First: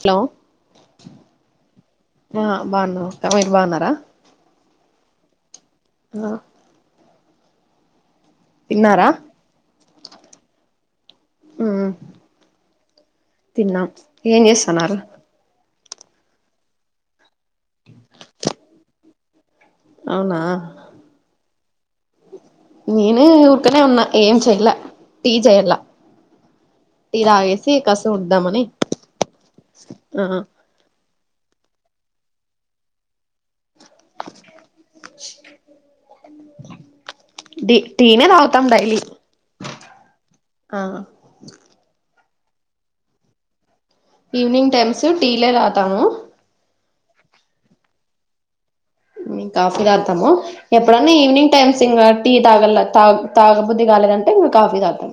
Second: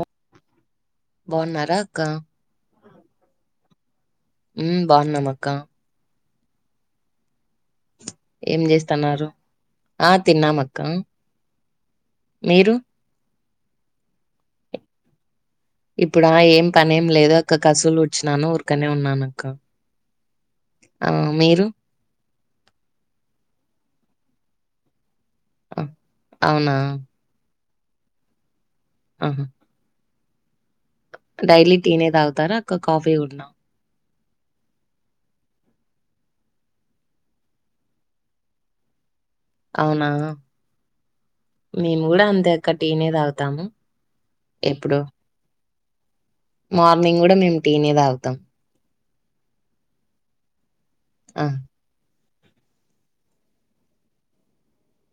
Hello బాగున్నారా అక్క బాగున్నాము ఆక్క మీరు బాగున్నారా మ్మ్ బాగున్నము ఆక్కా అ ఏం తిన్నారా చేస్తున్నరు ఆ తిన్నామక్క మ్మ్ మీరు తిన్నాం ఏన్ చేస్తానారు ఇప్పుడు ఆ ఏం పనేం లేదు అక్క కసులు వచ్చినాను ఊరుకనే ఉన్నాన అక్క అవునా నేను ఊరికనే ఉన్నా ఏం చెయలే టీ చేయిండ్ల ఆ, అవునా టీర తాగేసి కసు ఉడ్దమనీ ఆహా ఆ డైలీ టీ నే తాగుతారా అక్క కాఫీ గూడన డి టీ నే తాగుతాం డైలీ అవునా ఆ మేము కూడా అంతె అక్క టీ నే తాగుతాము ఈవినింగ్ ఎప్పుడు టైమ్స్ టీ లే తాగుతాము మార్నింగ్ గుడా మేము టీ నే తాగుతాం కాఫీ తాగుతము ఎప్పుడన్నా ఆ ఈవినింగ్ టైమ్స్ ఇంగా టీ తాగల్ల తాగ్ తాగ బుద్ధి గాలేదంటే ఇంగ కాఫీ తాగుతం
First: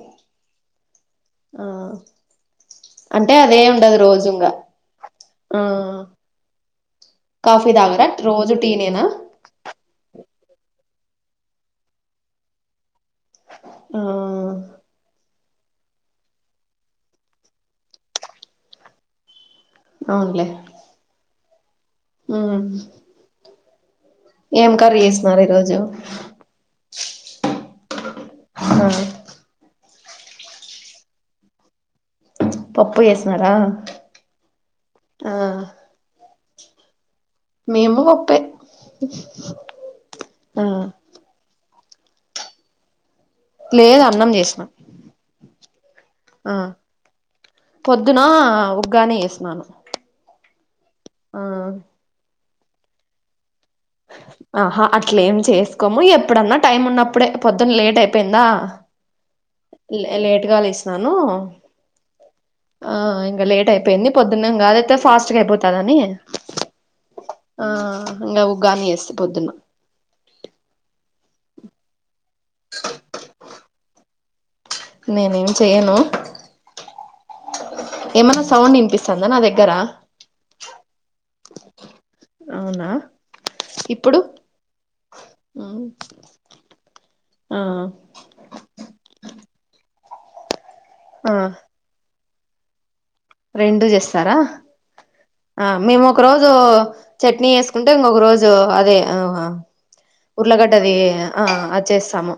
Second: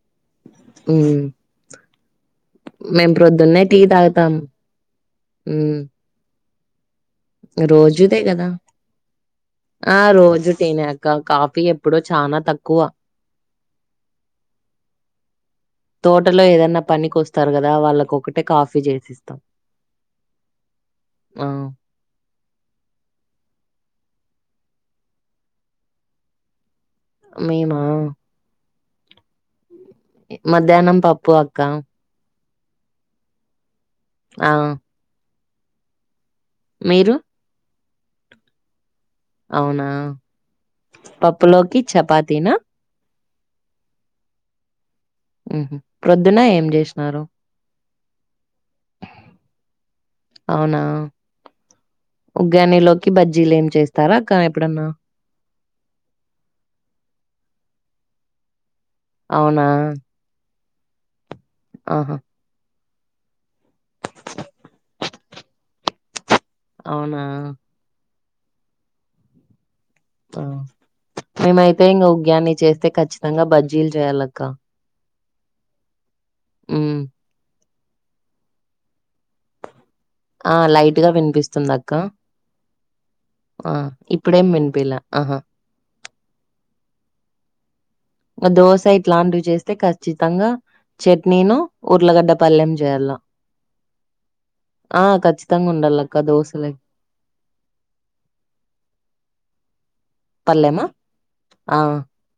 ఉమ్ మేము అంటే అదే ప్రొద్దున్నే టీ ఉండదు రోజు తాగుతాము ఇంగా ఆ ఉమ్ కాఫీ దాగరా రోజుదే కదా రోజు టీ నేనా ఆ రోజు టీ నే అక్క కాఫీ ఎప్పుడో చాన తక్కువ ఆ తోటలో ఏదన్న పనికి వస్తారు గదా వాళ్ళకు ఒకటే కాఫీ చేసిస్తాం అవునులే ఆ ఉమ్ ఏం కర్రీ చేసినారు ఈరోజు మేమా హా మధ్యాహ్నం పప్పు అక్క పప్పు జేసినారా ఆ ఆ మీరు మేము పప్పే అవునా ఆ పప్పులోకి చపాతీనా లేదు అన్నం చేసిన హుహు. ప్రొద్దున ఆ ఏం జేషినారు? పొద్దున ఉగ్గాని ఏసినాను అవునా ఆ ఉగ్గానీలోకి బజ్జీలు ఏం చేస్ ఆహా అట్లేం చేసుకోము ఎప్పుడన్న టైం ఉన్నప్పుడే పొద్దున్న లేట్ అయిపోయిందా అవునా లే లేట్గ లేసినాను ఆహా ఆ ఇంగ లేట్ అయిపోయింది పొద్దున్నంగ అదయితే ఫాస్ట్గ అయిపోతదని అవునా ఆ ఇంగ ఉగ్గానీ చేస్తి పొద్దున్న ఆ మేమైతే ఇంగ ఉగ్యాన్ని చేస్తే ఖచ్చితంగా బజ్జీలు చేయాలక్క నేనేం చేయను ఉమ్ ఏమన్నా సౌండ్ ఇన్నిపిస్తందా నా దగ్గర ఆ లైట్ గా వినిపిస్తుంది అక్క అవునా ఆ ఇప్పుడేం వినిపిలా ఆహా ఊమ్ ఆ దోశ ఇట్లాంటివి చేస్తే ఖచ్చితంగా ఆ చట్నీను ఊర్లగడ్డ పల్లెం చేయల్లా రెండు చేస్తారా ఖచ్చితంగా అ మేము ఉండాలక్క ఒక రోజు దోశలే చట్నీ వేసుకుంటే ఇంకక రోజు అదే ఆహ పల్లెమా ఉర్లగడ్డది ఆ అది చేస్తాము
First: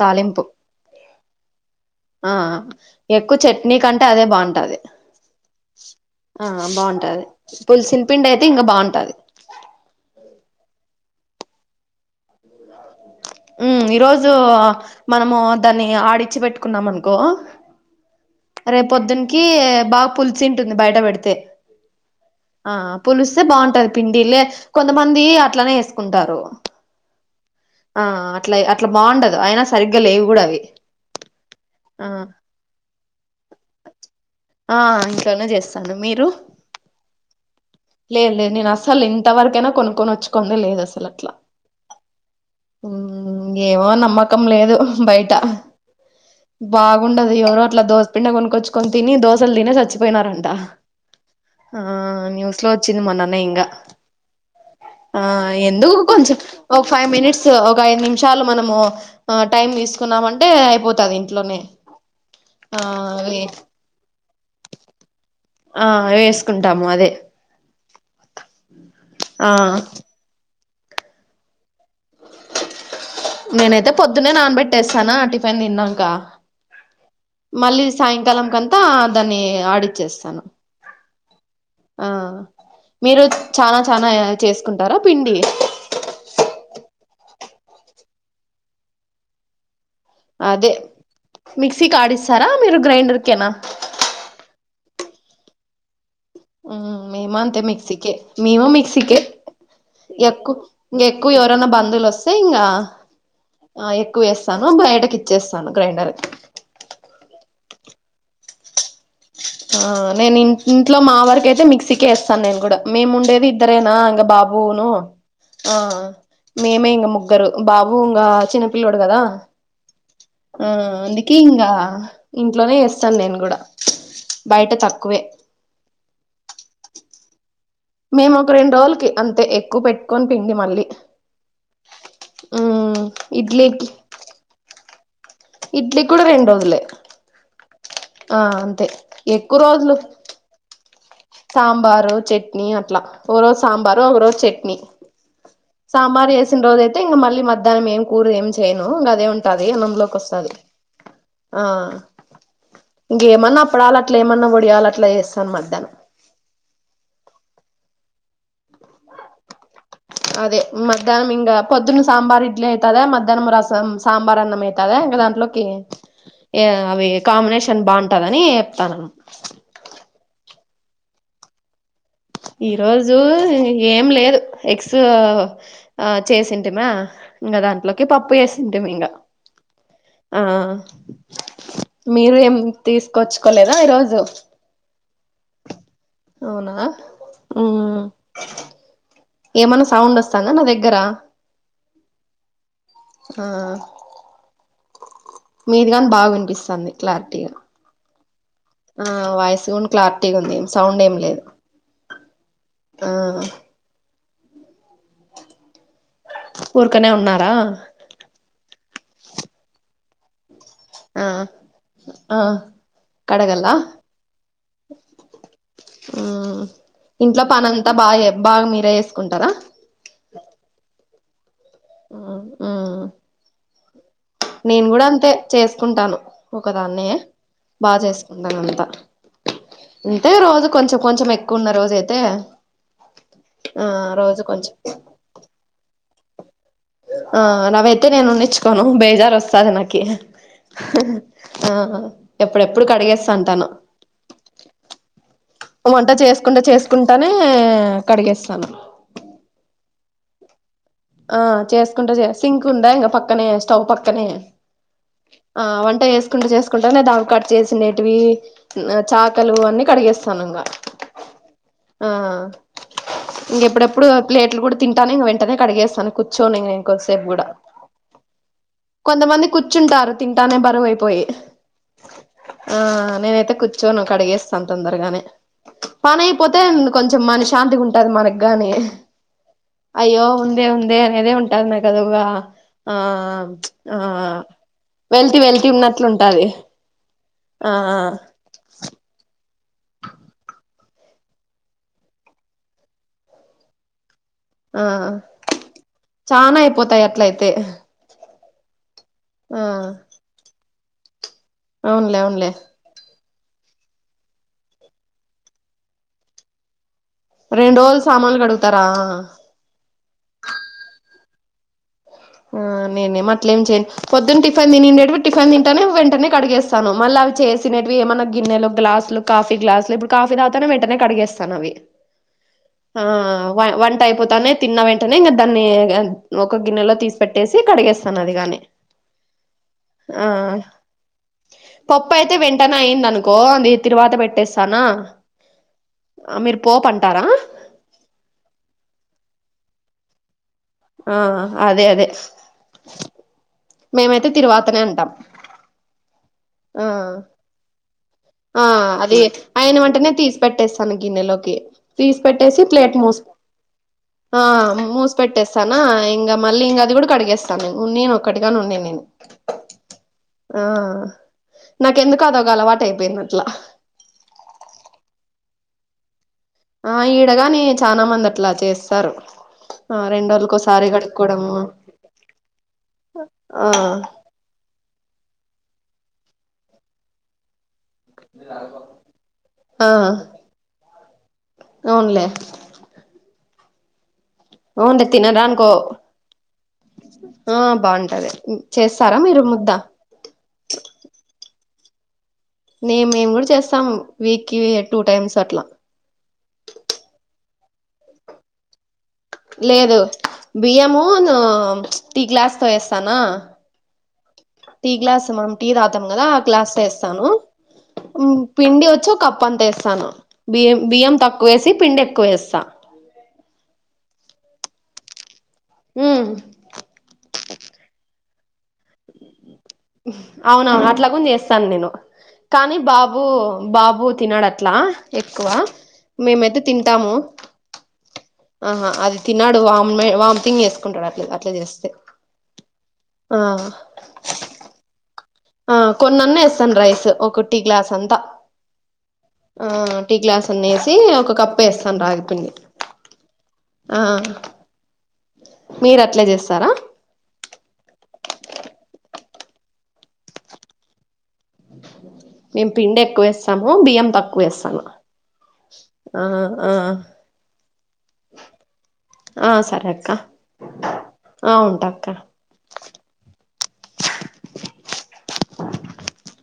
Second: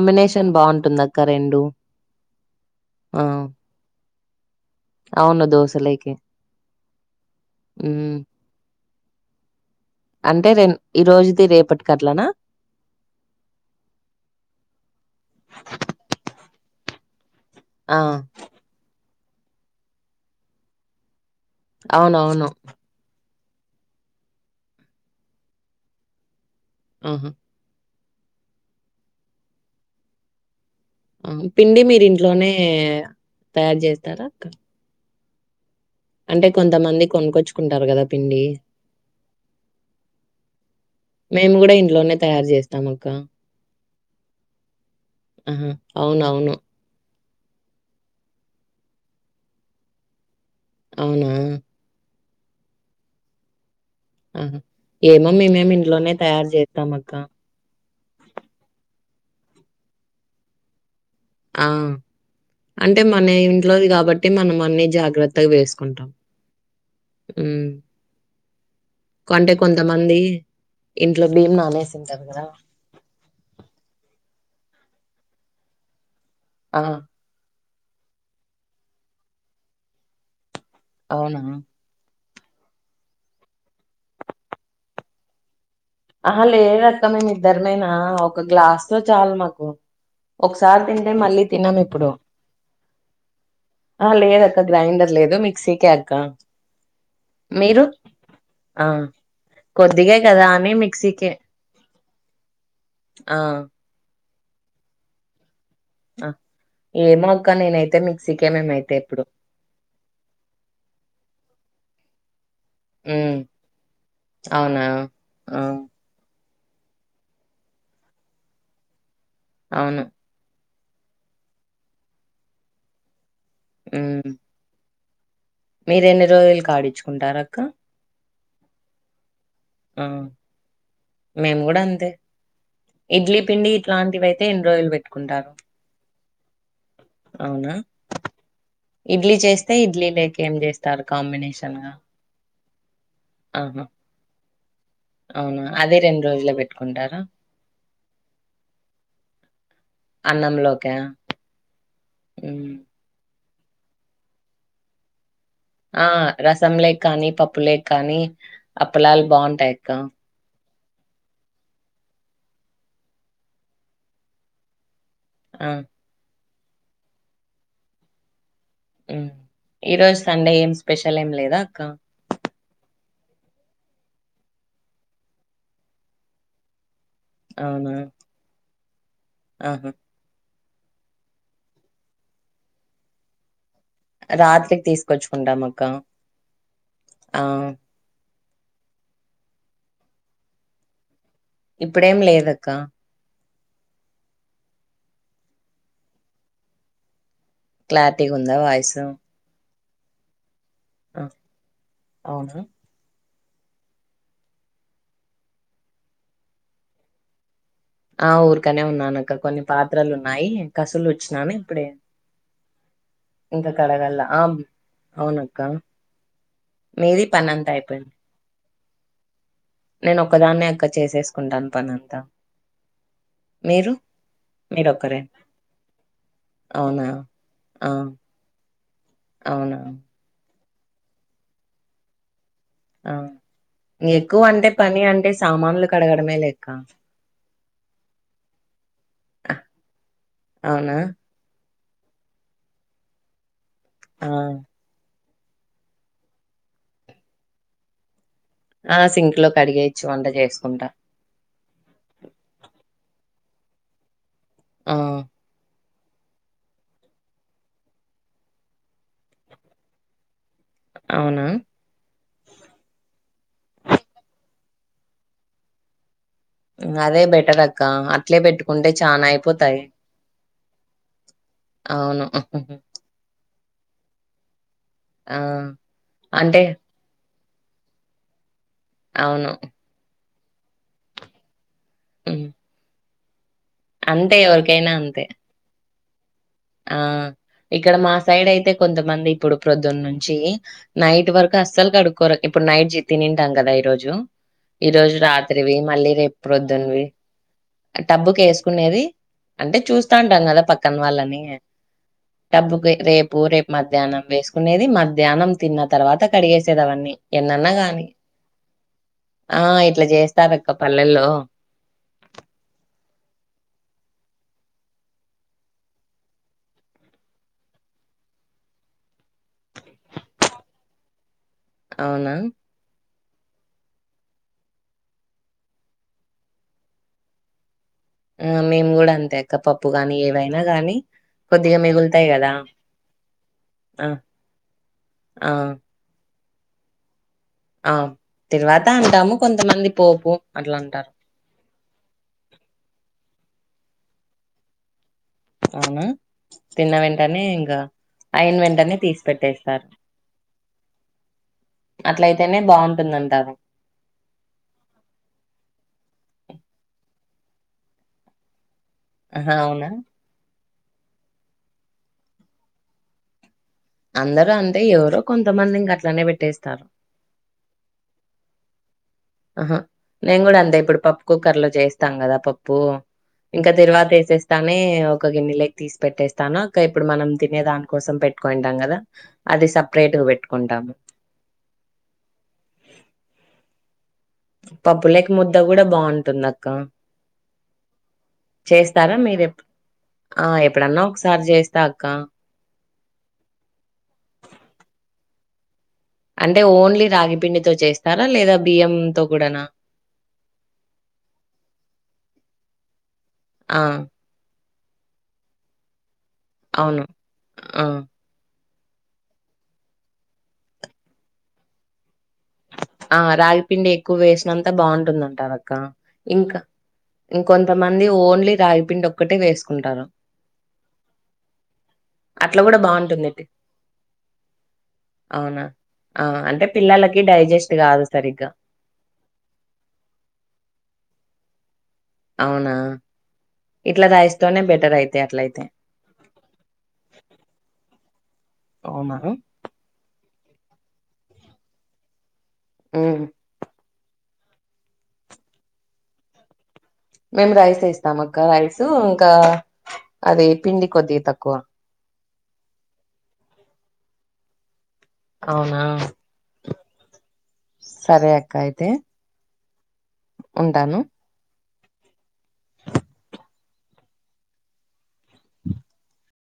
తాలింపు బాగుంటుందక్క రెండు ఆ ఆ ఎక్కువ చెట్ నీకంటే అదే బాగుంటది అవును దోశలేకి ఆ బాగుంటది పులిసిన మ్మ్ పిండి అయితే ఇంకా బాగుంటది అంటే రెన్ ఈ రోజుది రేపటి అట్లనా ఉ ఈరోజు మనము దాన్ని ఆడిచ్చి పెట్టుకున్నాం అనుకో ఆ రేపు పొద్దున్కి బాగా పుల్చి ఉంటుంది బయట పెడితే అవునవును ఆ పులిస్తే బాగుంటది పిండిలే కొంతమంది అట్లనే వేసుకుంటారు ఊహూ ఆ అట్లా అట్లా బాగుండదు అయినా సరిగ్గా లేవి కూడా అవి పిండి మీరి ఆ ఇంట్లోనే తయారు చేస్తారా ఆ ఇంట్లోనే చేస్తా అంటే కొంతమంది కు కొనుకోచ్చుకుంటారు కదా లేదు పిండి లేదు నేను అసలు ఇంతవరకైనా కొనుక్కొని వచ్చుకునే లేదు అసలు అట్లా మేము కూడా ఇంట్లోనే తయారు చేస్తాం అక్క ఏమో నమ్మకం లేదు బయట ఆహా అవునవును బాగుండదు ఎవరో అట్లా దోసపిండి కొనుక్కొచ్చుకొని తిని దోసలు తిని సచ్చిపోయినారంట అవునూ ఆ న్యూస్ లో వచ్చింది మాన్నన్నే ఇంకా ఆహా! ఆ ఏమో మేమేమి ఎందుకు ఇంట్లోనే కొంచెం తయారు ఒక ఫైవ్ జేస్తామక్క. మినిట్స్ ఒక ఐదు నిమిషాలు మనము టైమ్ తీసుకున్నామంటే అయిపోతది ఇంట్లోనే ఊమ్ ఆ అంటే మన వే ఇంట్లోది కాబట్ టి మనం అన్ని జాగ్రత్తగా ఆ వేసుకుంటాం వేసుకుంటాము అదే ఆ అంటే కొంతమంది ఇంట్లో బియ్యం నానేసింటారు కదా నేనైతే పొద్దున్నే నానబెట్టేస్తానా ఆ టిఫిన్ తిన్నాంక ఆహ మళ్ళీ సాయంకాలం కంతా దాన్ని ఆడిచ్చేస్తాను అవునా అ మీరు చనా చనా చేసుకుంటారా పిండి అహ లేదక్క మేమిఇద్దరమేనా ఒక గ్లాస్ లో చాలు మాకు అదే ఒకసారి తింటే మళ్ళీ మిక్సీకి తినమిప్పుడు. ఆడిస్తారా మీరు గ్రైండర్కేనా ఆ లేద అక్క గ్రైండర్ లేదు మిక్సీకి మేమా అంతే మిక్సకే మేము ఆ! మిక్సికే కొద్దిగే కదా ఎక్కువ అని ఇంక మిక్సీకే. ఎక్కువ ఎవరైనా బంధువులు వస్తే ఇంగ ఆ! ఎక్కువ వేస్తాను బయటకిఇ చేస్తాను గ్రైండర్ ఆ! కి ఏమో అక్క నేనైతే మిక్సీకే మేమైతే ఎప్పుడు ఆఁ నేన్ ఇంట్ ఇంట్లో మా వరకయితే మిక్సీకే ఏస్తాన్ నేం గుడ హ్మ్. మేముండేది ఇద్దరేనా ఇంగ బాబ్ అవునా? వోనూ ఆ! ఆఁ మేమే ఇంగ ముగ్గరూ బాబూ ఉంగా చిన్నపిల్లోడ్ గదా ఔను ఉమ్ అందుకే ఇంగా ఇంట్లోనే ఏస్తాన్ నేం గుడా ఉమ్ బైట తక్కువే మీరెన్ని రోజులకాడిచ్చుకుంటారక్క మేమోక రెండ్రోజుల్ కీ అంతే ఎక్ ఉమ్ మేం గుడంతే మ్ ఇడ్లీ పిండీ ఇట్లాంటివై తిన్ రోయల్ బెట్ ఇడ్లీగ్ గుడ రెండ్రోజులే ఔనా ఇడ్లీ ఎక్కువ చేస్తే రోజులు ఇడ్లీ లేక్ ఏం జేస్ సాంబారు చట్నీ అట్లా ఒక రోజ్ సాంబారో ఒక రోజ్ చట్నీ ఔనా అద్ సాంబార్ జేసిన రోజయితే ఇంగ మళ్ళీ మధ్యాహ్నం ఏం కూరేం చేయనూ ఇంగ అదే ఉంటాదీ అన్నంలో కొస్తాది. నం లోక్యా ఉమ్ ఇంగేమన్నా అప్పడాల్ అట్లేమన్న వడియాల్ అట్లా ఏస్తాన్ మధ్యానం ఆఁ రసంలే కానీ పప్పులే కానీ అప్పలాల్ బావుంటాయ్ అక్కా అదే మధ్యాహ్నం ఇంగా పొద్దున సాంబార్ ఇడ్లీ ఐతాద్యా మధ్యాహ్నం రసం సాంబార్ అన్నం ఐత్యాదా ఇంగ దాంత్ లోకే ఆ! యా అవీ కామినేషన్ బావుంటదనీ ఎప్తరూ ఉమ్ ఈ రోజ్ సండే ఏం స్పెషల్ ఏం లేదా అక్క ఈ రోజూ ఏం లేదు ఎక్సూ ఆఁ చేసింటిమా ఇంగ దాంట్లోకి పప్పు ఏసింటిమి ఇంగ అహు ఆఁ మీరూ ఏం తీసుకొచ్చుకోలేదా ఈరోజ్ రాత్రికి తీసుకొచ్చుకుంటాం అక్కా ఔనా ఊఁ ఏమన్న సౌండ్ వస్తాంద నా దెగ్గరా ఇప్పుడేంలేదక్క ఆఁ మీది గాన్ బా వినిపిస్తాంది క్లారిటీగా క్లారిటీ గుందా వాయ్ ఆఁ వాయిస్ ఉన్ క్లారిటీగుంది సౌండ్ ఏం లేదు అవునా ఆఁ ఊర్కనే ఉన్నారా ఆఁ ఊర్కనే ఉన్నానక్క కొన్ని పాత్రలున్నాయీ ఆ కసులూచ్చినాను ఇప్పుడే ఆ ఇంక కడగల్లా కడగాల్ల ఆం ఉమ్ మీది ఇంట్లో పని అంతా పనంత అయిపోయింది బాయే బాగ్ మీరే ఏస్కుంటరా నేనొక్కదాన్నే అక్కా చేసేస్కుంటాన్ పనంతా మీరు నేన్ మీరొక్కరే గుడంతే చేస్కుంటాను అవునా ఒకదాన్నే బా చేస్కుంటాన్ అంతా ఔనా అంతే రోజు కొంచం కొంచం ఎక్కువున్న రోజైతే ఆఁ ఎక్కువ అంటే పని అంటే సామాన్లు కడగడమే లేక్క ఆఁ నవైతే నేను ఉన్నిచ్కోను బేజార్ ఆ, వస్తాది నాకీ అవునా ఆఁ ఎప్పుడెప్పుడు కడిగేస్సంటాను ఆ వంట చేసుకుంటా చేసుకుంటానే కడిగేస్తాను ఆ సింక్ లో కడిగేచ్చు వంట చేసుకుంటా ఆ చేసుకుంటే సింక్ ఉందా ఇంకా పక్కనే స్టవ్ పక్కనే ఆ ఆ వంట చెస్ కుంటూ చేసుకుంటానే ద కట్ చేసిన నటివి చాకలు అన్నీ కడిగేస్తాను ఇంకా అవునా ఆ ఇంకెప్పుడెప్పుడు ప్లేట్లు కూడా తింటాను ఇంక వెంటనే కడిగేస్తాను కూర్చొని నేను అదే ఇంకోద్దిసేపు కూడా బెటర్ అక్క అట్లే పెట్టుకుంటే చానా కొంతమంది అయిపోతాయి కూర్చుంటారు తింటానే బరువువైపోయి అవును ఆ నేనైతే కుచ చోను కడిగేస్తాను తొందరగానే ఆ పని అయిపోతే అంటే కొంచెం మన శాంతిగా ఉంటది మనకుగాని అవును అయ్యో ఉందే ఉందే అనేదే ఉంటది నాకుఅదొగా హ్మ్ ఆ ఆ అంతే ఎవరికైనా అంతే. వెళ్తి వెళ్తే ఉన్నట్లు ఉంటాది ఆ ఇక్కడ మా సైడ్ అయితే కొంతమంది ఇప్పుడు ప్రొద్దునుంచి నైట్ వరకు అస్సలు కడుక్కోరు ఇప్పుడు నైట్ జి తి తింటాం కదా ఈ రోజు ఆ ఈ రోజు రాత్రివి మళ్ళీ రేపు చానా అయిపోతాయి ప్రొద్దున్వి అట్లయితే డబ్బుకు వేసుకునేది ఆ అంటే చూస్తా ఉంటా కదా పక్కన వాళ్ళని అవునులే అవును డబ్బుకి రేపు రేపు మధ్యాహ్నం వేసుకునేది మధ్యాహ్నం తిన్న తర్వాత కడిగేసేది అవన్నీ ఎన్నన్నా రెండు రోజులు గాని. సామాన్లు కడుగుతారా ఆ ఇట్లా చేస్తారు అక్క పల్లెల్లో ఆ నేనేం అట్లా ఏం చేయ్యను పొద్దున్న టిఫిన్ తినండేటవి టిఫిన్ తింటేనే వెంటనే కడిగేస్తాను మళ్ళీ అవి చేసినవి ఏమన్నా గిన్నెలు గ్లాసులు కాఫీ గ్లాస్లు ఇప్పుడు కాఫీ తాగుతనే వెంటనే కడిగేస్తాను అవి అవునా ఆ వంట అయిపోతానే తిన్న వెంటనే ఇంకా దాన్ని ఒక గిన్నెలో తీసు పెట్టేసి కడిగేస్ ఆ మేము కూడా అంతే అక్క పప్పు గాని ఆ ఏవైనా గాని పప్పు అయితే వెంటనే అయింది అనుకో అది ఆ తిరువాత పెట్టేస్తానా ఆ ఆ మీరు పోప్ అంటారా ఆ తీరువాత అంటాము కొంతమంది పోపు అట్లా అంటా ఆ అదే అదే మేమైతే తిరువాతనే అంటాం అవునా ఆ తిన్న వెంటనే ఇంగా ఆ అది అయన వెంటనే తీసి పెట్టేస్తాను గిన్నెలోకి తీసి అట్లయితేనే పెట్టేసి ప్లేట్ మోసు బాగుంటుందంటారు ఆ మూసి పెట్టేస్తానా ఇంకా మళ్ళీ ఇంకా అది కూడా కడిగేస్తాను ఉన్ని ఒక్కటిగానే ఉన్నా నేను హ అవునా ఆ నాకెందుకో అది ఒక అలవాటు అయిపోయింది అట్లా అందరు అంతే ఎవరో కొంతమంది ఇంక అట్లనే పెట్టేస్తారు ఆ ఈడ గాని చానా మంది అట్లా చేస్తారు ఆహా ఆ నేను కూడా అంతే రెండ్రోజులకోసారి ఇప్పుడు పప్పు కడుక్కోవడము కుక్కర్ లో చేస్తాం కదా పప్పు ఆ ఇంకా తిరువాత వేసేస్తానే ఒక గిన్నెలోకి తీసి పెట్టేస్తాను ఇక ఇప్పుడు మనం తినేదానికి కోసం పెట్టుకుంటాం కదా అది ఆ సపరేట్ గా పెట్టుకుంటాము అవునులే అవునులే పప్పులోకి ముద్ద తినడానికో కూడా బాగుంటుంది అక్క ఆ బాగుంటది అన్ చేస్తారా మీరు ముద్ద ఆ ఎప్పుడన్నా ఒకసారి చేస్తా అక్క నే మేము కూడా చేస్తాం వీక్కిి టూ టైమ్స్ అట్లా అంటే ఓన్లీ రాగి పిండితో చేస్తారా లేదా బియ్యంంతో కూడాన లేదు బియ్యము న ఉచ్ టీ గ్లాస్ తో వేస్తానా ఆ టీ గ్లాస్ మమ్ టీ తాగుతాం కదా ఆ గ్లాస్ అవును వేస్తాను ఆ పిండి వచ్చి ఒకప్ప అంత ఎస్తాను బియం బియ్యం తక్కువేసి పిండి ఎక్కువ వేస్తా ఆ రాగిపిండి ఎక్కువ వేసినంతా బాగుంటుందంటారు అక్క ఉమ్ ఇంకా ఇంకొంతమంది ఓన్లీ రాగిపిండి ఒక్కటే వేసుకుంట్ అవునవును అట్లాగం చేస్తాను నేను అట్లా కానీ కూడా బాబు బాగుంటుందిటి బాబు తినడు అట్లా ఎక్కువ మేమైతే తింటాము కి డైజెస్ట్ కాదు సరిగ్గా ఆహా అది తినడు వామ్ మే వామిటింగ్ చేేసుకుంటాడు అట్లా అట్లా చేస్తే అవునా ఆ ఇట్లా రైస్ తోనే బెటర్ అయిత్ ఆ కొన్నాన్న ఎస్తాను రైస్ ఒక టి గ్లాస్ అంతా అవున హే ఆ టీ గ్లాస్ అన్ని వేసి ఒక కప్పు ఎస్తాను రాగి పిండి ఉమ్ ఆ మీరు అట్లే చేస్తారా మేము రైస్ ఎస్తాం అక్క రైస్ ఇంకా అది పిండి కొద్దిగా తక్కువ మేము పిండి ఎక్కువ వేస్తాము బియ్యం తక్కువ వేస్తాను అవునా ఆ ఆ సరే అక్క అయితే ఆ సరే అక్క ఉంటాను ఆ ఉంటక్క